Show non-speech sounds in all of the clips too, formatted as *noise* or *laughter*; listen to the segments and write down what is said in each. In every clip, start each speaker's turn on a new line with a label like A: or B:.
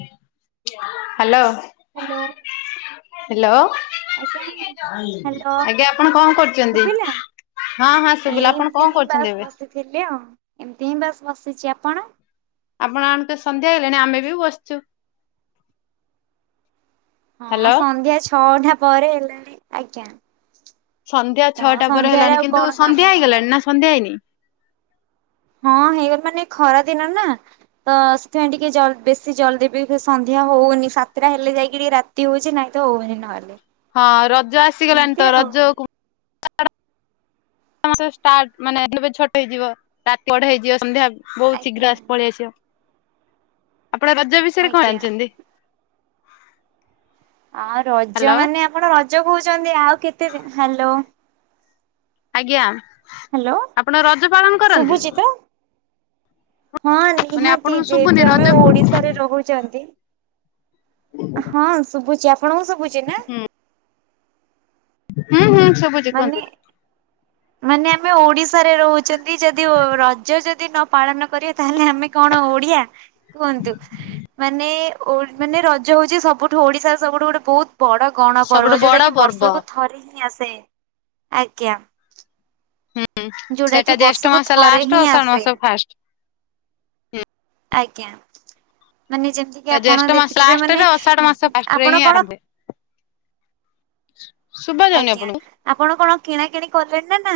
A: *inaudible* Hello.
B: Hello
A: *inaudible*
B: ଆଜ୍ଞା
A: hello
B: hello
A: ଆଜ୍ଞା ଆପଣ କଣ କରୁଛନ୍ତି?
B: ଶୁଭିଲା?
A: ହଁ ହଁ
B: ଏଇ
A: ଶୁଭିଲା, ଆପଣ
B: ଏମିତି
A: କଣ କରୁଛନ୍ତି ଏବେ?
B: ମୁଁ ବାସ୍ ବସିଚି ଆପଣ?
A: ଆପଣ ଆମେତ ସନ୍ଧ୍ୟା ହେଲାଣି ଆମେ ବି ବସିଚୁ। *inaudible*
B: ହଁ ସନ୍ଧ୍ୟା ଛଅ ଛଅଟା ପରେ ହେଲାଣି ଆଜ୍ଞା।
A: ସନ୍ଧ୍ୟା
B: ତ
A: ଛଅଟା ପରେ
B: ସନ୍ଧ୍ୟାରେ
A: ହେଲାଣି
B: ଆଉ
A: କିନ୍ତୁ
B: କଣ
A: ସନ୍ଧ୍ୟା
B: କାମ କଣ
A: ହେଇଗଲାଣି ନା ସନ୍ଧ୍ୟା ହେଇନି?
B: ହଁ ହେଇଗଲା ମାନେ ଖରା ଦିନ ନା ତ ସେଥିପାଇଁ ଟିକେି ଜଲଦି ବେଶୀ ଜଲଦି ବି ସନ୍ଧ୍ୟା ହୋଉନି ସାତଟା ହେଲେ ଯାଇକି ଟିକେ ରାତି ହୋଉଚି ନାଇଁ ତ ହୋଉନି ନହେଲେ।
A: ହଁ ରଜ ଆସିଗଲାଣି
B: ଏମିତି
A: ତ
B: ଆଉ
A: ରଜକୁ ହ *unintelligible* ମାସ ଷ୍ଟାର୍ଟ ମାନେ ଛୋଟ ହେଇଯିବ ରାତି ବଡ ହେଇଯିବ ସନ୍ଧ୍ୟା ବୋହୁତ
B: ଆଜ୍ଞା
A: ଶୀଘ୍ର ଆସ ପଳେଇଆସିବ। ଆପଣ ରଜ ବିଷୟରେ କଣ
B: ଆଜ୍ଞା।
A: ଜାଣିଛନ୍ତି?
B: ଆଉ ରଜ
A: ହ୍ୟାଲୋ
B: ମାନେ ଆପଣ ର ଜ କହୁଛନ୍ତି ଆଉ କେତେ ଦିନ, ହ୍ୟାଲୋ
A: ଆଜ୍ଞା।
B: ହ୍ୟାଲୋ
A: ଆପଣ ରଜ ପାଳନ କରନ୍ତି?
B: ଶୁଭୁଛି ତ? ହଁ
A: ମାନେ
B: ନିହାତି
A: ଆପଣଙ୍କୁ ଶୁଭୁନି
B: ଯେହେତୁ
A: ରଜ
B: ଆମେ ଓଡିଶାରେ ରହୁଛନ୍ତି। ହଁ ଶୁଭୁଛିି ଆପ ଆପଣଙ୍କୁ ଶୁଭୁଛି ନା?
A: ହୁଁ ହୁଁ। ଶୁଭୁଛି
B: ମାନେ
A: କୁହନ୍ତୁ?
B: ମାନେ ଆମେ ଓଡିଶାରେ ରହୁଛେ ତି ଯଦି ରଜ ଯଦି ଯଦି ନ ପାଳନ କରିବା ତାହେଲେ ଆମେ କଣ ଓଡିଆ କୁହନ୍ତୁ ମାନେ ଓ ମାନେ ରଜ ହଉଛି ସବୁଠୁ ଓଡିଶାର ସବୁଠୁ ଗୋଟେ ବହୁତ ବଡ ଗଣ
A: ସବୁଠୁ
B: ପର୍ବ
A: ବଡ
B: ଯୋଉଟା କି
A: ପର୍ବ
B: ବର୍ଷକୁ ଥରେ ହିଁ ଆସେ। ଆଜ୍ଞା।
A: ହୁଁ
B: ଯୋଉଟା କି
A: ସେଇଟା ଜେଷ୍ଠ
B: ବର୍ଷକୁ
A: ମାସ
B: ଥରେ
A: ଲାଷ୍ଟ
B: ହିଁ
A: ଆଉ ଆଷାଢ
B: ଆସେ
A: ମାସ ଫାଷ୍ଟ।
B: ଆଜ୍ଞା। ମାନେ ଯେମିତି କିି ଆପଣ
A: ଜ୍ୟେଷ୍ଠ ମାସ
B: ଦେଖିଥିବେ ମାନେ
A: ଲାଷ୍ଟରେ ଅଷାଢ ମାସ ଫାଷ୍ଟରେ
B: ଆପଣ
A: ହିଁ
B: କଣ
A: ଆରମ୍ଭ ହୁଏ। ଶୁଭା ଯାଉନି
B: ଆଜ୍ଞା
A: ଆପଣଙ୍କୁ?
B: ଆପଣ କଣ କିଣା କିଣି କଲେଣି ନା?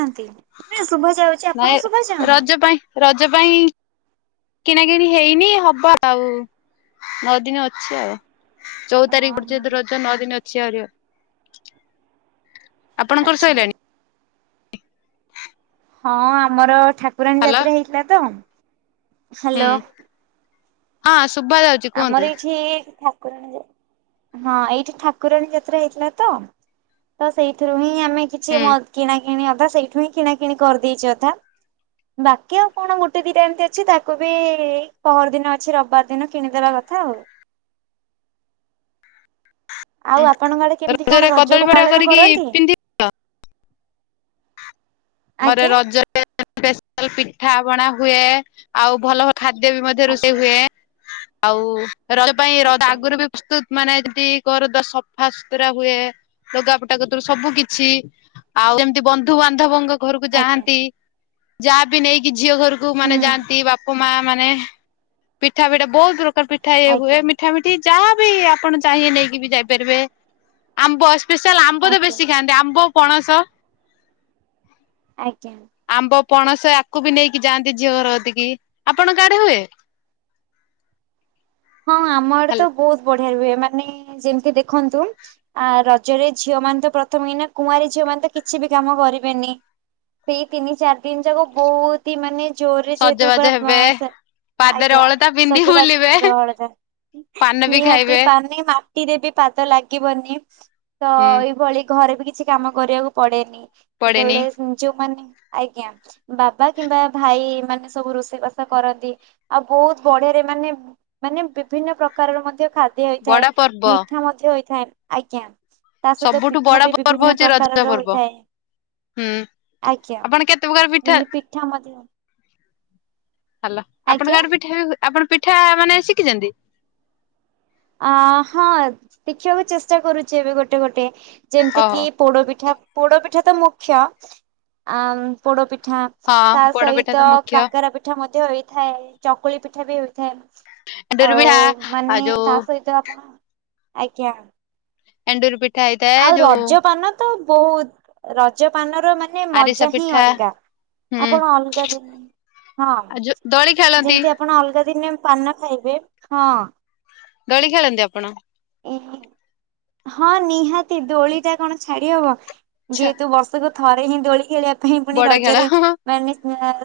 B: ନା ଶୁଭା ଯାଉଛି
A: ନାଇଁ
B: ଆପଣଙ୍କୁ ଶୁଭା ଯାଉନି?
A: ରଜ ପାଇଁ ରଜ ପାଇଁ କିଣାକିଣି ହେଇନି ହବ ଆଉ ନଅ ଦିନ ଅଛି ଆଉ। ଚଉଦ ତାରିଖ
B: ଓହୋ
A: ଦିନ ରଜ ନଅ ଦିନ ଚାର ଆପଣଙ୍କର
B: ଆଚ୍ଛା
A: ସରିଲାଣି?
B: ହଁ ଆମର ଠାକୁରାଣୀ
A: ହାଲୋ
B: ଯାତ୍ରା ହେଇଥିଲା ତ।
A: ହୁଁ
B: ହ୍ୟାଲୋ
A: ହଁ। ଶୁଭ ଯାଉଛି
B: ଆମର
A: କୁହନ୍ତୁ।
B: ଏଇଠି ହଁ ଏଇଠି ଠାକୁରାଣୀ ଯାତ୍ରା ହେଇଥିଲା ତ ତ ସେଇଥିରୁ ହିଁ ଆମେ କିଛି
A: ହୁଁ
B: ମ କିଣା କିଣି ଅଧା ସେଇଠୁ ହିଁ କିଣା କିିଣି କରିଦେଇଚି ଅଧା ବାକି ଆଉ କଣ ଗୋଟେ ଦିଟା ଏମିତି ଅଛି ତାକୁ ବି ପହର ଦିନ ଅଛି ରବିବାର ଦିନ କିଣିଦବା କଥା ଆଉ। ଆଉ ଆପଣଙ୍କ ଆଡେ କେମିତି କଣ
A: ରଜରେ କଦଳୀ
B: ରଜକୁ
A: ଭଆ
B: ପାଳନ
A: କରିକି
B: କରନ୍ତି?
A: ପିନ୍ଧଥିଲ ଆମର
B: ଆଜ୍ଞା।
A: ରଜରେ ସ୍ପେସିଆଲ ପିଠା ପଣା ହୁଏ ଆଉ ଭଲ ଭ ଖାଦ୍ୟ ବି ମଧ୍ୟ ରୋଷେଇ
B: ଆଜ୍ଞା
A: ହୁଏ। ଆଉ ରଜ ପାଇଁ ରଜ
B: ଆଜ୍ଞା।
A: ଆଗରୁ ବି ପ୍ରସ୍ତୁତ ମାନେ ଯଦି ଘରଦାର ସଫାସତୁରା ହୁଏ ଲଗାପଟା କତିରୁ ସବୁ କିଛି ଆଉ ଯେମିତି ବନ୍ଧୁ ବାନ୍ଧବଙ୍କ ଘରକୁ
B: ଆଜ୍ଞା
A: ଯାଆନ୍ତି। ଯାହା ବିି ନେଇକି ଯା ଝିଅ ଘରକୁ ମାନେ
B: ହୁଁ
A: ଯାଆନ୍ତି ବାପା ମା ମାନେ ପିଠା ଫିଠା ବହୁତ ଦୂ ପିଠାଏ ହୁଏ
B: ଆଜ୍ଞା
A: ମିଠା ମିଠି ଯାହାବି ଆପଣ ଚାହିଁଏ ବି ଯାଇପାରିବେ ଆମ୍ବ ସ୍ପେଶାଲ ଆମ୍ବ ତ
B: ଆଜ୍ଞା
A: ବେଶୀ ଖାଆନ୍ତି ଆମ୍ବ ପଣସ,
B: ଆଜ୍ଞା।
A: ବ ପଣସ ଆକୁ ବି ନେଇକି ଯାଆନ୍ତି ଝିଅ ଘରତିକି ଆପଣଙ୍କ ଆଡେ ହୁଏ।
B: ହଁ ଆମ ଆଡେ ତ ବହୁତ ବଢିଆ। ହ ମାନେ ଯେମିତି ଦେଖନ୍ତୁ ଆ ରଜରେ ଝିଅ ମାନେ ତ ପ୍ରଥମେ ହିନା କୁଆଁରୀ ଝିଅ ମାନେ ତ କିଛି ବି କାମ କରିବେନି ସେଇ ତିନି ଚାରି ଦିନ ଯାକ ବହୁତ ହିଁ ମାନେ ଜୋରରେ ଯେହେତୁ
A: ସଜବାଜ ହେବେ
B: ପୁରା
A: ପାଦରେ
B: ଆଜ୍ଞା
A: ଅଳତା ପିନ୍ଧି
B: ସଜବାଜ ହେଇକି
A: ବୁଲିବେ
B: ଅଳତା
A: ପାନ ବି
B: ନିହାତି
A: ଖାଇବେ।
B: ପାନେ ମା ମାଟିରେ ବି ପାଦ ଲାଗିବନି। ତ
A: ହୁଁ
B: ଏଇଭଳି ଘରେ ବି କିଛି କାମ କରିବାକୁ ପଡେନି।
A: ପଡେନି
B: ସେତେବେଳେ ଯୋଉମାନେ ଆଜ୍ଞା। ବାବା କିମ୍ବା ଭାଇ ମାନେ ସବୁ ରୋଷେଇବାସା କରନ୍ତି ଆଉ ବହୁତ ବଢିଆରେ ମାନେ ମାନେ ବିଭିନ୍ନ ପ୍ରକାରର ମଧ୍ୟ ଖାଦ୍ୟ ହେଇଥାଏ
A: ବଡ ପର୍ବ
B: ମିଠା ମଧ୍ୟ ହୋଇଥାଏ। ଆଜ୍ଞା। ତା ସହିତ
A: ସବୁଠୁ
B: ପିଠା
A: ବଡ
B: ବି
A: ପର୍ବ
B: ବିଭିନ୍ନ
A: ହଉଛି ରଜ
B: ପ୍ରକାରର
A: ପର୍ବ।
B: ହୋଇଥାଏ।
A: ହୁଁ
B: ଆଜ୍ଞା
A: ଆପଣ କେତେ ପ୍ରକାର
B: ଯେମିତି ପିଠା ମଧ୍ୟ
A: ହାଲା ଆପଣଙ୍କ
B: ଆଜ୍ଞା
A: ଗାଁ ପିଠା ହୁଏ ଆପଣ ପିଠା ମାନେ ଶିଖିଛନ୍ତି?
B: ଆଁ ହଁ ଶିଖିବାକୁ ଚେଷ୍ଟା କରୁଚି ଏବେ ଗୋଟେ ଗୋଟେ ଯେମିତି
A: ଓହୋ
B: କିି ପୋଡପିଠା, ପୋଡୋପିଠା ତ ମୁଖ୍ୟ ଆ ପୋଡ଼ୋ ପିଠା ତା
A: ହଁ ପୋଡ ପିଠା ତ
B: ସହିତ
A: ମୁଖ୍ୟ
B: କାକରା ପିଠା ମଧ୍ୟ ହେଇ ଥାଏ ଚକୁଳି ପିଠା ବି ହୋଇଥାଏ।
A: ଏବେ ରହିଲା
B: ଆଉ ମାନେ
A: ଆଉ ଯୋଉ
B: ତା ଆପଣ ଆଜ୍ଞା।
A: ଏଣ୍ଡୁରି ପି
B: ଆଉ ରଜ ପାନ ତ ବହୁତ ରଜ ପାନ ନର ମାନେ
A: ଆରିସା
B: ମଜା ହିଁ
A: ପିଠା
B: ଅଲଗା
A: ହୁଁ
B: ଆପଣ ଅଲଗା ଦିନ ହଁ
A: ଆଉ ଯୋଉ ଦୋଳି ଖେଳନ୍ତି
B: ଯେମତି ଆପଣ ଅଲଗା ଦିନେ ପାନ ଖାଇବେ ହଁ।
A: ଦୋଳି ଖେଳନ୍ତି ଆପଣ?
B: ହଁ ନିହାତ ତି ଦୋଳି ଟା କଣ ଛାଡି ହବ
A: ଆଚ୍ଛା
B: ଯେହେତୁ ବର୍ଷକୁ ଥରେ ହିଁ ଦୋଳି ଖେଳିବା ବା ପାଇଁ ପୁଣି
A: ବଡ ଖେଳ
B: ରଜରେ ମାନେ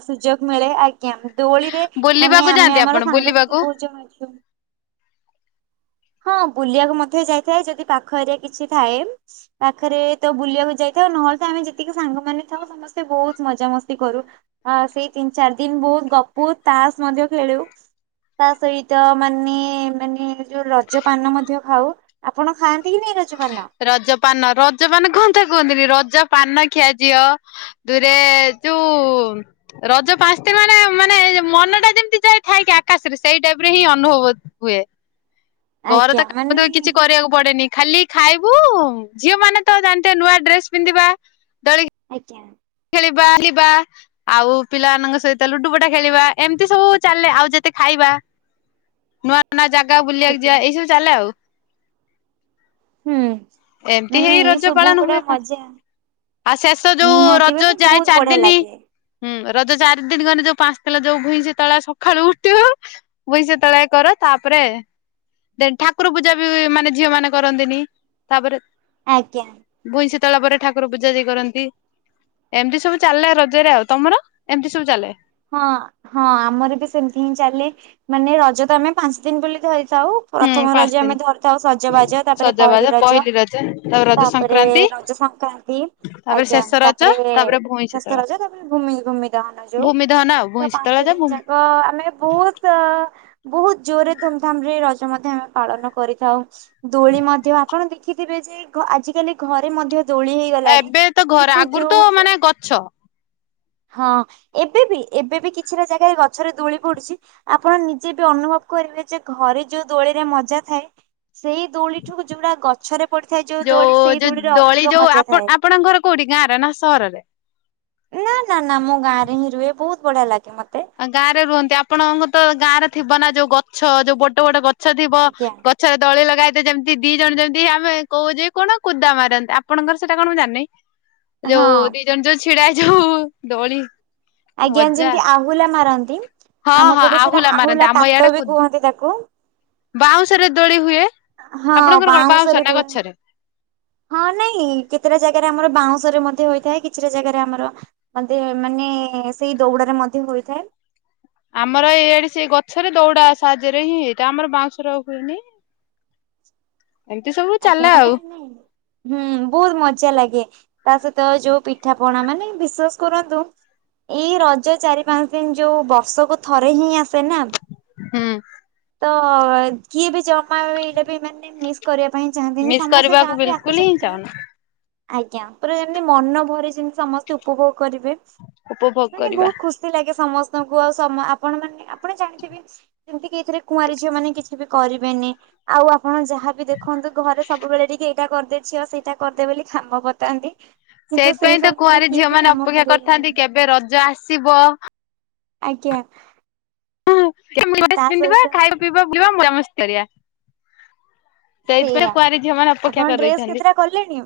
B: ସୁଯୋଗ ମିଳେ ଆ ଆଜ୍ଞା ଦୋଳିରେ ମାନେ
A: ବୁଲିବାକୁ
B: ଆମେ
A: ଯାଆନ୍ତି ଆପଣ
B: ଆମର ସାଙ୍ଗସାଥି
A: ବୁଲିବାକୁ?
B: ବହୁତ ଜଣ ଅଛୁ। ହଁ ବୁଲିବାକୁ ମଧ୍ୟ ଯାଇଥାଏ ଯଦି ପାଖ ଏରିଆ କିଛି ଥାଏ ପାଖରେ ତ ବୁଲିବାକୁ ଯାଇଥାଉ ନହେଲେ ତ ଆମେ ଯେତିକି ସାଙ୍ଗମାନେ ଥାଉ ସମସ୍ତେ ବହୁତ ମଜାମସ୍ତି କରୁ ଆ ସେଇ ତିନି ଚାରି ଦିନ ବହୁତ ଗପୁ ତାସ ମଧ୍ୟ ଖେଳୁ ତା ସହିତ ମାନେ ମାନେ ଯୋଉ ରଜ ପାନ ମଧ୍ୟ ଖାଉ ଆପଣ ଖାଆନ୍ତି କି ନାଇଁ ରଜ ପାନ?
A: ରଜ ପାନ ରଜ ପାନ କୁହନ୍ତା କୁହନ୍ତିନି ରଜ ପାନ ଖିଆ ଝିଅ ଦୂରେ ଯୋଉ ରଜ ପାଞ୍ଚଟା ମାନେ ମାନେ ମନ ଟା ଯେମିତି ଯାଇ ଥାଏ କି ଆକାଶରେ ସେଇ ଟାଇପର ହିଁ ଅନୁଭବ ହୁଏ। ଘର ତ
B: ଆଜ୍ଞା
A: କାମ
B: ମାନେ
A: ତ କିଛି କରିବାକୁ ପଡେନି। ଖାଲି ଖାଇବୁ ଝିଅ ମାନେ ତ ଜାଣିଥିବେ ନୂଆ ଡ୍ରେସ ପିନ୍ଧିବା ଦୋଳି
B: ଆଜ୍ଞା।
A: ବାହାଲି ବା ଆଉ ପିଲାମାନଙ୍କ ସହିତ ଲୁଡୁ ପଟା ଖେଳିବା ଏମିତି ସବୁ ଚାଲେ ଆଉ ଯେତେ ଖାଇବା ନୂଆ ଆ ନୂଆ ଜାଗା ବୁଲିବାକୁ
B: ଆଜ୍ଞା
A: ଯିବା ଏଇସବୁ ଚାଲେ ଆଉ।
B: ହୁଁ।
A: ଏମତି
B: ମାନେ
A: ହେଇ
B: ଏଇ
A: ରଜ
B: ସବୁ
A: ପାଳନ
B: ଗୁଡା
A: ହୁଏ
B: ମଜା
A: ଫାଷ୍ଟ ଆଉ ଶେଷ ଯୋଉ
B: ନିହାତି
A: ରଜ
B: ମାନେ
A: ଯାଏ
B: ବହୁତ
A: ଚାରି
B: ବଢିଆ
A: ଦିନି
B: ଲାଗେ।
A: ହୁଁ। ରଜ ଚାରି ଦିନି ଗନେ ଯୋଉ ପାଞ୍ଚ ତାଲା ଯୋଉ ଭୂଇଁ ସେତେବେଳେ ସଖାଳୁ ଉଠିବୁ ଭୂଇଁ ସେତେବେଳେ କରୁ ତାପରେ ଠାକୁର ପୂଜା ବି ମାନେ ଝିଅ ମାନେ କରନ୍ତିନି। ତାପରେ
B: ଆଜ୍ଞା।
A: ଶୀତଳ ପରେ ଠାକୁର ପୂଜା ଯାଇ କରନ୍ତି। ଏମିତି ସବୁ ଚାଲେ ରଜରେ ଆଉ ତମର ଏମିତି ସବୁ ଚାଲେ?
B: ହଁ ହଁ ଆମର ବି ସେମତି ହିଁ ଚାଲେ ମାନେ ରଜ ତ ଆମେ ପାଞ୍ଚ ଦିନ ବୋଲି ଧରି ଥାଉ
A: ହୁଁ
B: ପ୍ରଥମ
A: ପାଞ୍ଚ
B: ରଜ
A: ଦିନ।
B: ଆମେ ଧରିଥାଉ ସଜବାଜ ତାପରେ ପହିଲି ରଜ ତାପରେ ରଜ ସଂକ୍ରାନ୍ତି
A: ତାପରେ
B: ଆଜ୍ଞା
A: ଶେଷ ରଜ
B: ତାପରେ
A: ଭୂଇଁ
B: ଶେଷ
A: ଶୀତଳା।
B: ରଜ ତାପରେ ଭୂମି ଭୂମି ଦହନ ଯୋଉ
A: ଭୂମି ଦହନ ଆଉ
B: ତ
A: ଭୂଇଁ ଶୀତଳା
B: ପାଞ୍ଚ
A: ଯା
B: ଦିନ
A: ଭୂମି
B: ଯାକ ଆମେ ବହୁତ ବହୁତ ଜୋରରେ ଧୁମଧାମ ରେ ରଜ ମଧ୍ୟ ଆମେ ପାଳନ କରିଥାଉ। ଦୋଳି ମଧ୍ୟ ଆପଣ ଦେ ଦେଖିଥିବେ ଯେ ଆଜିକାଲି ଘରେ ମଧ୍ୟ ଦୋଳି ହେଇଗଲାଣି।
A: ଏବେ ତ ଘର
B: କିନ୍ତୁ
A: ଆଗରୁ
B: ଯୋଉ
A: ତ ମାନେ ଗଛ
B: ହଁ ଏବେ ବି ଏବେ ବି କିଛିଟା ଜାଗାରେ ଗଛରେ ଦୋଳି ପଡୁଛି ଆପଣ ନିଜେ ବି ଅନୁଭବ କରିବେ ଯେ ଘରେ ଯୋଉ ଦୋଳିରେ ମଜା ଥାଏ ସେଇ ଦୋଳିଠୁ ଯୋଉରା ଗ ଗଛର
A: ଯୋଉ ଯୋଉ ଦୋଳି ଯୋଉ
B: ମଜା
A: ଆପଣ
B: ଥାଏ।
A: ଆପଣଙ୍କର କୋଉଠି ଗାଁ ରେ ନା ସହରରେ।
B: ନା ନା ମୁଁ ଗାଁରେ ହିଁ ରୁହେ ବହୁତ। ବଢ଼ିଆ ଲାଗେ ମୋତ୍
A: ଆ ଗାଁ ରେ ରୁହନ୍ତି ଆପଣଙ୍କ ତ ଗାଁରେ ଥିବ ନା ଯୋଉ ଗଛ ଯୋଉ ବଡ ବଡ ଗ ଗଛ ଥିବ
B: ଆଜ୍ଞା
A: ଗଛରେ ଦୋଳି ଲଗା ହେଇ ସେ ଯେମିତି ଦି ଜଣ ଯେମିତି ଆମେ କହୁଛେ କଣ କୁଦା ମାରନ୍ତି ଆପଣଙ୍କର ସେଇଟା କଣ ମୁ ଜାଣିନି? ଯୋଉ
B: ହଁ।
A: ଦି ଜଣ ଯୋଉ ଛିଡା ହେଇ ହଁ ଦଳି
B: ଆଜ୍ଞା ଯେମିତି ଆହୁଲା ମାରନ୍ତି
A: ହଁ
B: ଆମ
A: ହଁ
B: ପଟେ ସେଟା ଆହୁଲା କାତ ବି କୁହନ୍ତି ତାକୁ
A: ବାଉଁଶ ରେ ଦୋଳି ହୁଏ
B: ହଁ
A: ଆପଣଙ୍କର କଣ
B: ବାଉଁଶରେ
A: ବାଉଁଶ
B: ଦୋ
A: ନା ଗଛରେ
B: ଇଆଡେ ଆମର ବାଉଁଶରେ ମଧ୍ୟ ହୋଇଥାଏ କିଛିଟା ଜାଗାରେ ଆମର ମଧ୍ୟ ମାନେ ଏ ସେଇ ଦୌଡ଼ରେ ମଧ୍ୟ ହୋଇଥାଏ।
A: ଆମର ଏଇଆଡେ ସେ ଗଛରେ ଦଉଡା ସାହାଯ୍ୟରେ ହିଁ ହେଇଥାଏ ଆମର ବାଉଁଶର ହୁଏନି ଏମିତି ସବୁ
B: ଆଜ୍ଞା
A: ଚାଲେ
B: ମାନେ
A: ଆଉ
B: ହୁଁ ବହୁତ ମଜା ଲାଗେ ତା ସହିତ ଯୋଉ ପିଠା ପଣା ମାନେ ବିଶ୍ଵାସ କରନ୍ତୁ ଏଇ ରଜ ଚାରି ପାଞ୍ଚ ଦିନ ଯୋଉ ବର୍ଷକୁ ଥରେ ହିଁ ଆସ
A: ହୁଁ
B: *unintelligible* ତ କିଏ ବି ଜମାଇଲେ ବି ମାନେ ମିସ୍ କରିବା ପାଇଁ ଚାହାନ୍ତିନି
A: ମିସ୍
B: ସମସ୍ତେ
A: କରିବାକୁ
B: ଯାଆନ୍ତି ଆକୁ
A: ବିଲକୁଲ ହିଁ
B: ଯେମିତି
A: ଚାହୁଁନା
B: ଆଜ୍ଞା ପୁରା ଯେମିତି ମନ ଭରି ସେମତି ସମସ୍ତେ ଉପଭୋଗ କରିବେ
A: ଉପଭୋଗ
B: ମାନେ
A: କରିବା।
B: ବହୁତ ଖୁସି ଲାଗେ ସମସ୍ତଙ୍କୁ ଆଉ ସମ ଆପଣ ମାନେ ଆପଣ ଜାଣିଥିବେ ଯେମିତି କି ଏଥିରେ କୁଆରୀ ଝିଅମାନେ କିଛି ବି କରିବେନି ଆଉ ଆପଣ ଯାହାବି ଦେ ଦେଖନ୍ତୁ ଘରେ ସବୁବେଳେ ଟିକେ ଏଇଟା କରିଦେ ଝିଅ ସେଇଟା କରିଦେ ବୋଲି କାମ ବତାନ୍ତି କିନ୍ତୁ ସେଇ
A: ସେଇଥିପାଇଁ ତ
B: ସମୟରେ
A: କୁଆଁରୀ
B: କିଏ
A: ଝିଅ
B: ବି
A: ମାନେ
B: କାମ
A: ଅପେକ୍ଷା
B: କରେନି
A: କରିଥାନ୍ତି କେବେ ରଜ ଆସିବ
B: ଆଜ୍ଞା।
A: ହଁ ନୂଆ ଡ଼୍ରେସ୍
B: ତା
A: ପିନ୍ଧିବା
B: ସହିତ
A: ଖାଇବା ପିଇବା ବୁଲିବା ମଜା ମସ୍ତି କରିବା ସେଇଥିପାଇଁ
B: ସେଇଆ
A: କୁଆରୀଁ ଝିଅମାନେ ଅପେକ୍ଷା
B: ଆପଣ
A: କରି
B: ଡ୍ରେସ୍
A: ରହିଥାନ୍ତି
B: କେତେଟା କଲେଣି?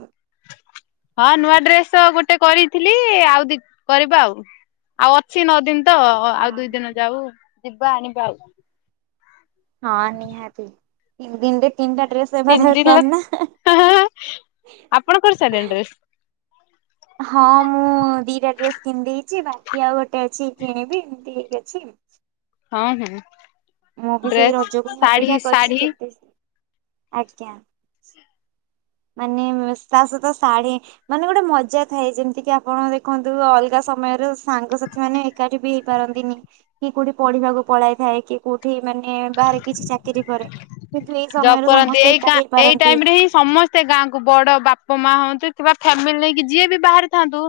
A: ହଁ ନୂଆ ଡ୍ରେସ ତ ଗୋଟେ କରିଥିଲି ଆଉ ଦି କରିବା ଆଉ ଆଉ ଅଛି ନଅ ଦିନ ତ ଆଉ ଦୁଇ ଦିନ ଯାଉ। ଯିବା ଆଣିବା ଆଉ।
B: ହଁ ନିହାତି ତିନି ଦିନରେ ତିନିଟା ଡ୍ରେସ୍ ହେବା
A: ତିନି ଦିନ ଲ
B: ଦରକାର ନା
A: ଆପଣ କରି ସାରିଲେଣି ଡ୍ରେସ
B: ହଁ ମୁଁ ଦିଟା ଡ୍ରେସ୍ କିଣିଦେଇଚି ବା ବାକି ଆଉ ଗୋଟେ ଅଛି କିଣିବି ଏମିତି ହେଇକି ଅଛି।
A: ହଁ ହଁ।
B: ମୁଁ ବି ସେଇ
A: ଡ୍ରେସ
B: ରଜକୁ ହିଁ
A: ଶାଢୀ
B: ଅପେକ୍ଷା କରିଛି
A: ଶାଢୀ
B: କେତେ ଆଜ୍ଞା। ମାନେ ତା ସହିତ ଶାଢୀ଼ ମାନେ ଗୋଟେ ମଜା ଥାଏ ଯେମିତି କିି ଆପଣ ଦେଖନ୍ତୁ ଅଲଗା ସମୟରେ ସାଙ୍ଗସାଥି ମାନେ ଏକାଠି ବି ହେଇପାରନ୍ତିନି କି କୋଉଠି ପଢିବାକୁ ପଳାଇ ଥାଏ କି କୋଉଠି ଏଠି ମାନେ ବାହାରେ କିଛି ଚାକିରି କରେ। କିନ୍ତୁ ଏଇ
A: ଜବ୍
B: ସମୟରେ
A: କରନ୍ତି
B: ସମସ୍ତେ
A: ଏଇକା
B: ଏକାଠି
A: ଏଇ
B: ହେଇପାରନ୍ତି
A: ଟାଇମ୍ ରେ ହିଁ ସମସ୍ତେ ତେ ଗାଁକୁ ବଡ ବାପା ମା ହୁଅନ୍ତୁ କିମ୍ବା ଫ୍ୟାମିଲି ନେଇକି ଯିଏ ବି ବାହାରେଥାନ୍ତୁ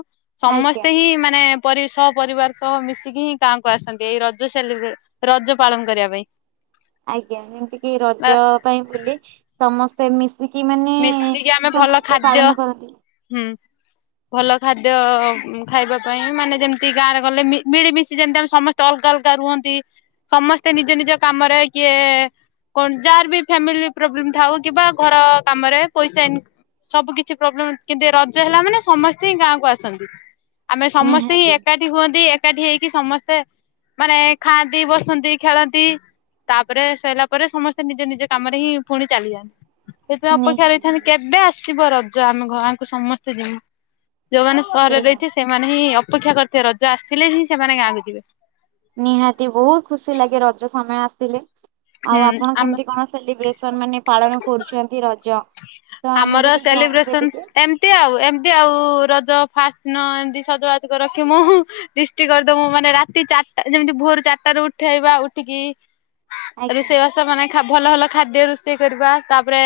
B: ଆଜ୍ଞା।
A: ସମସ୍ତେ ହିଁ ମାନେ ପରେ ସପରିବାର ସହ ମିଶିକି ହିଁ ଗାଁକୁ ଆସନ୍ତି ଏଇ ରଜ ସେଲିବ୍ରିଟ୍ ରଜ ପାଳନ କରିବା ପାଇଁ।
B: ଆଜ୍ଞା ଏମିତି କି ରଜ ପାଇଁ ବୁଲେ ସମସ୍ତ ସେମିିସ।
A: ମିଶିକି ଆମେ ଭଲ ଖାଦ୍ୟ
B: ପାଳନ କରନ୍ତି।
A: ହୁଁ ଭଲ ଖା ଦ୍ୟ ଖାଇବା ପାଇଁ ମାନେ ଯେମିତି ଗାଁରେ ଗଲେ ମି ମିଳିମିଶି ଯେମିତି ଆମ ସମସ୍ତେ ଅଲଗା ଅଲଗା ରୁହନ୍ତି ସମସ୍ତେ ନିଜ ନିଜ କାମରେ କିଏ କଣ ଯାହାର ବି ଫ୍ୟାମିଲି ପ୍ରୋବ୍ଲେମ ଥାଉ କିମ୍ବା ଘର। କାମରେ ପଇସା ଇନ୍ ସବୁ କିଛି ପ୍ରୋବ୍ଲେମ କିନ୍ତୁ ଏ ରଜ ହେଲା ମାନେ ସମସ୍ତେ ହିଁ ଗାଁକୁ ଆସନ୍ତି। ଆମେ ସମସ୍ତେ ହିଁ
B: ନିହାତି
A: ଏକାଠି ହୁଅନ୍ତି ଏକ ଏକାଠି ହେଇକି ସମସ୍ତେ ମାନେ ଖାଆନ୍ତି ବସନ୍ତି ଖେଳନ୍ତି ତାପରେ ସରିଲା ପରେ ସମସ୍ତେ ନିଜ ନିଜ କାମରେ ହିଁ ପୁଣି ଚାଲିଯାଆନ୍ତି। ସେଥିପାଇଁ ଅପେକ୍ଷା
B: ନିହାତି
A: ରହିଥାନ୍ତି କେବେ ଆସ ଆସିବ ରଜ ଆମେ ଗାଁକୁ ସମସ୍ତେ ଯିମୁ। ଯୋଉମାନେ ସହରରେ
B: ସେଇଆ
A: ରହିଥିବେ ସେମାନେ ହିଁ ଅ ଅପେକ୍ଷା କରିଥିବେ ରଜ ଆସିଲେ ହିଁ ସେମାନେ ଗାଁକୁ ଯିବେ।
B: ନିହାତି ବହୁତ ଖୁସି ଲାଗେ ରଜ ସମୟ ଆସ ସିଲେ।
A: ହୁଁ
B: ଆଉ ଆପଣ
A: ଆମ
B: କେମିତି କଣ ସେଲିବ୍ରେସ ମାନେ ପାଳନ କରୁଛନ୍ତି ରଜ। ତ ଆମକୁ
A: ଆମର
B: ବି ଜଣେଇବେ ଟିକେ
A: ସେଲିବ୍ରେସନସ ଏମତି ଆଉ ଏମତି ଆଉ ରଜ। ଫାର୍ଷ୍ଟ ଦିନ ଏମିତି ସଜବାଜ କୁ ରଖି ମୁଁ ଦିଷ୍ଟି କରିଦମୁ ମାନେ ରାତି ଚାରିଟା ଯେମିତି ଭୋର ଚାରିଟା ରୁ ଉଠେଇବା ଉଠିକି।
B: ଆଜ୍ଞା।
A: ରୋଷେଇବାସ ମାନେ ଖା ଭଲ ଭଲ। ଖାଦ୍ୟ ରୋଷେଇ କରିବା ତାପରେ।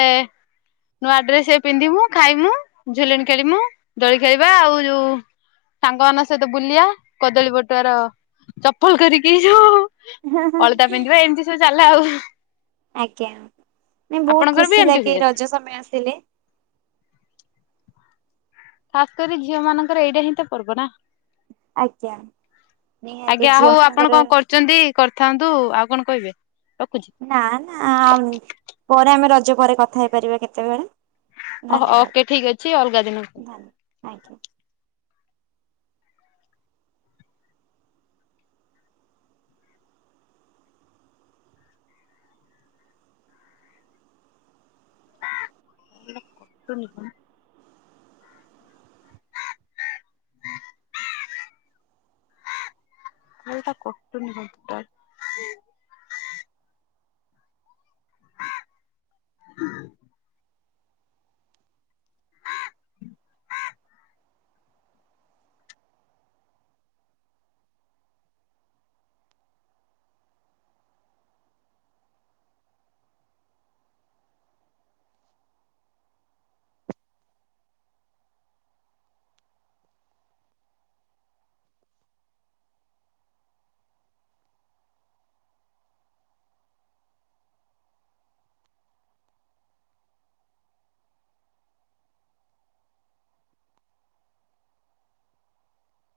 A: ନୂଆ ଡ୍ରେସ ପିନ୍ଧିମୁ ଖାଇମୁ ଝୁଲିଣି ଖେଳିମୁ ଦୋଳି ଖେଳିବା ଆଉ ଯୋଉ ସାଙ୍ଗମାନଙ୍କ ସହିତ ବୁଲିଆ କଦଳୀ ପଟୁଆର ଚପଲ କରିକି ଯୋଉ। ଅଳତା ପିନ୍ଧିବା ଏମିତି ସବୁ ଚା ଲ ଆଉ।
B: ଆଜ୍ଞା ନାଇ ବହୁତ
A: ଆପଣଙ୍କର ବି
B: ଖୁସି
A: ଏମିତି
B: ଲାଗେ
A: ହୁଏ
B: ରଜ ସମୟ ଆ ସିଲେ।
A: ଖାସ କରି ଝିଅ ମାନଙ୍କର ଏଇଟା ହିଁ ତ ପର୍ବ ନା।
B: ଆଜ୍ଞା ନିହାତି
A: ଆଜ୍ଞା
B: ଝିଅ
A: ହଉ ଆପଣ
B: ମାନଙ୍କର
A: କଣ କରୁଛନ୍ତି କରିଥାନ୍ତୁ ଆଉ କଣ କହିବେ। ରଖୁଛି
B: ନା ନା ପରେ ଆମେ ର ପରେ କଥା ହେଇପାରିବା କେତେବେଳେ।
A: ଓହୋ
B: ଧନ୍ୟବାଦ
A: ଓକେ ଠିକ୍ ଅଛି ଅଲଗା ଦିନକୁ।
B: Thank you.
A: ନେଲ କଟୁନି କଣ। ଭାଇ ଏଇଟା କଟୁନି କଣ ଟୋଟାଲ। *inaudible*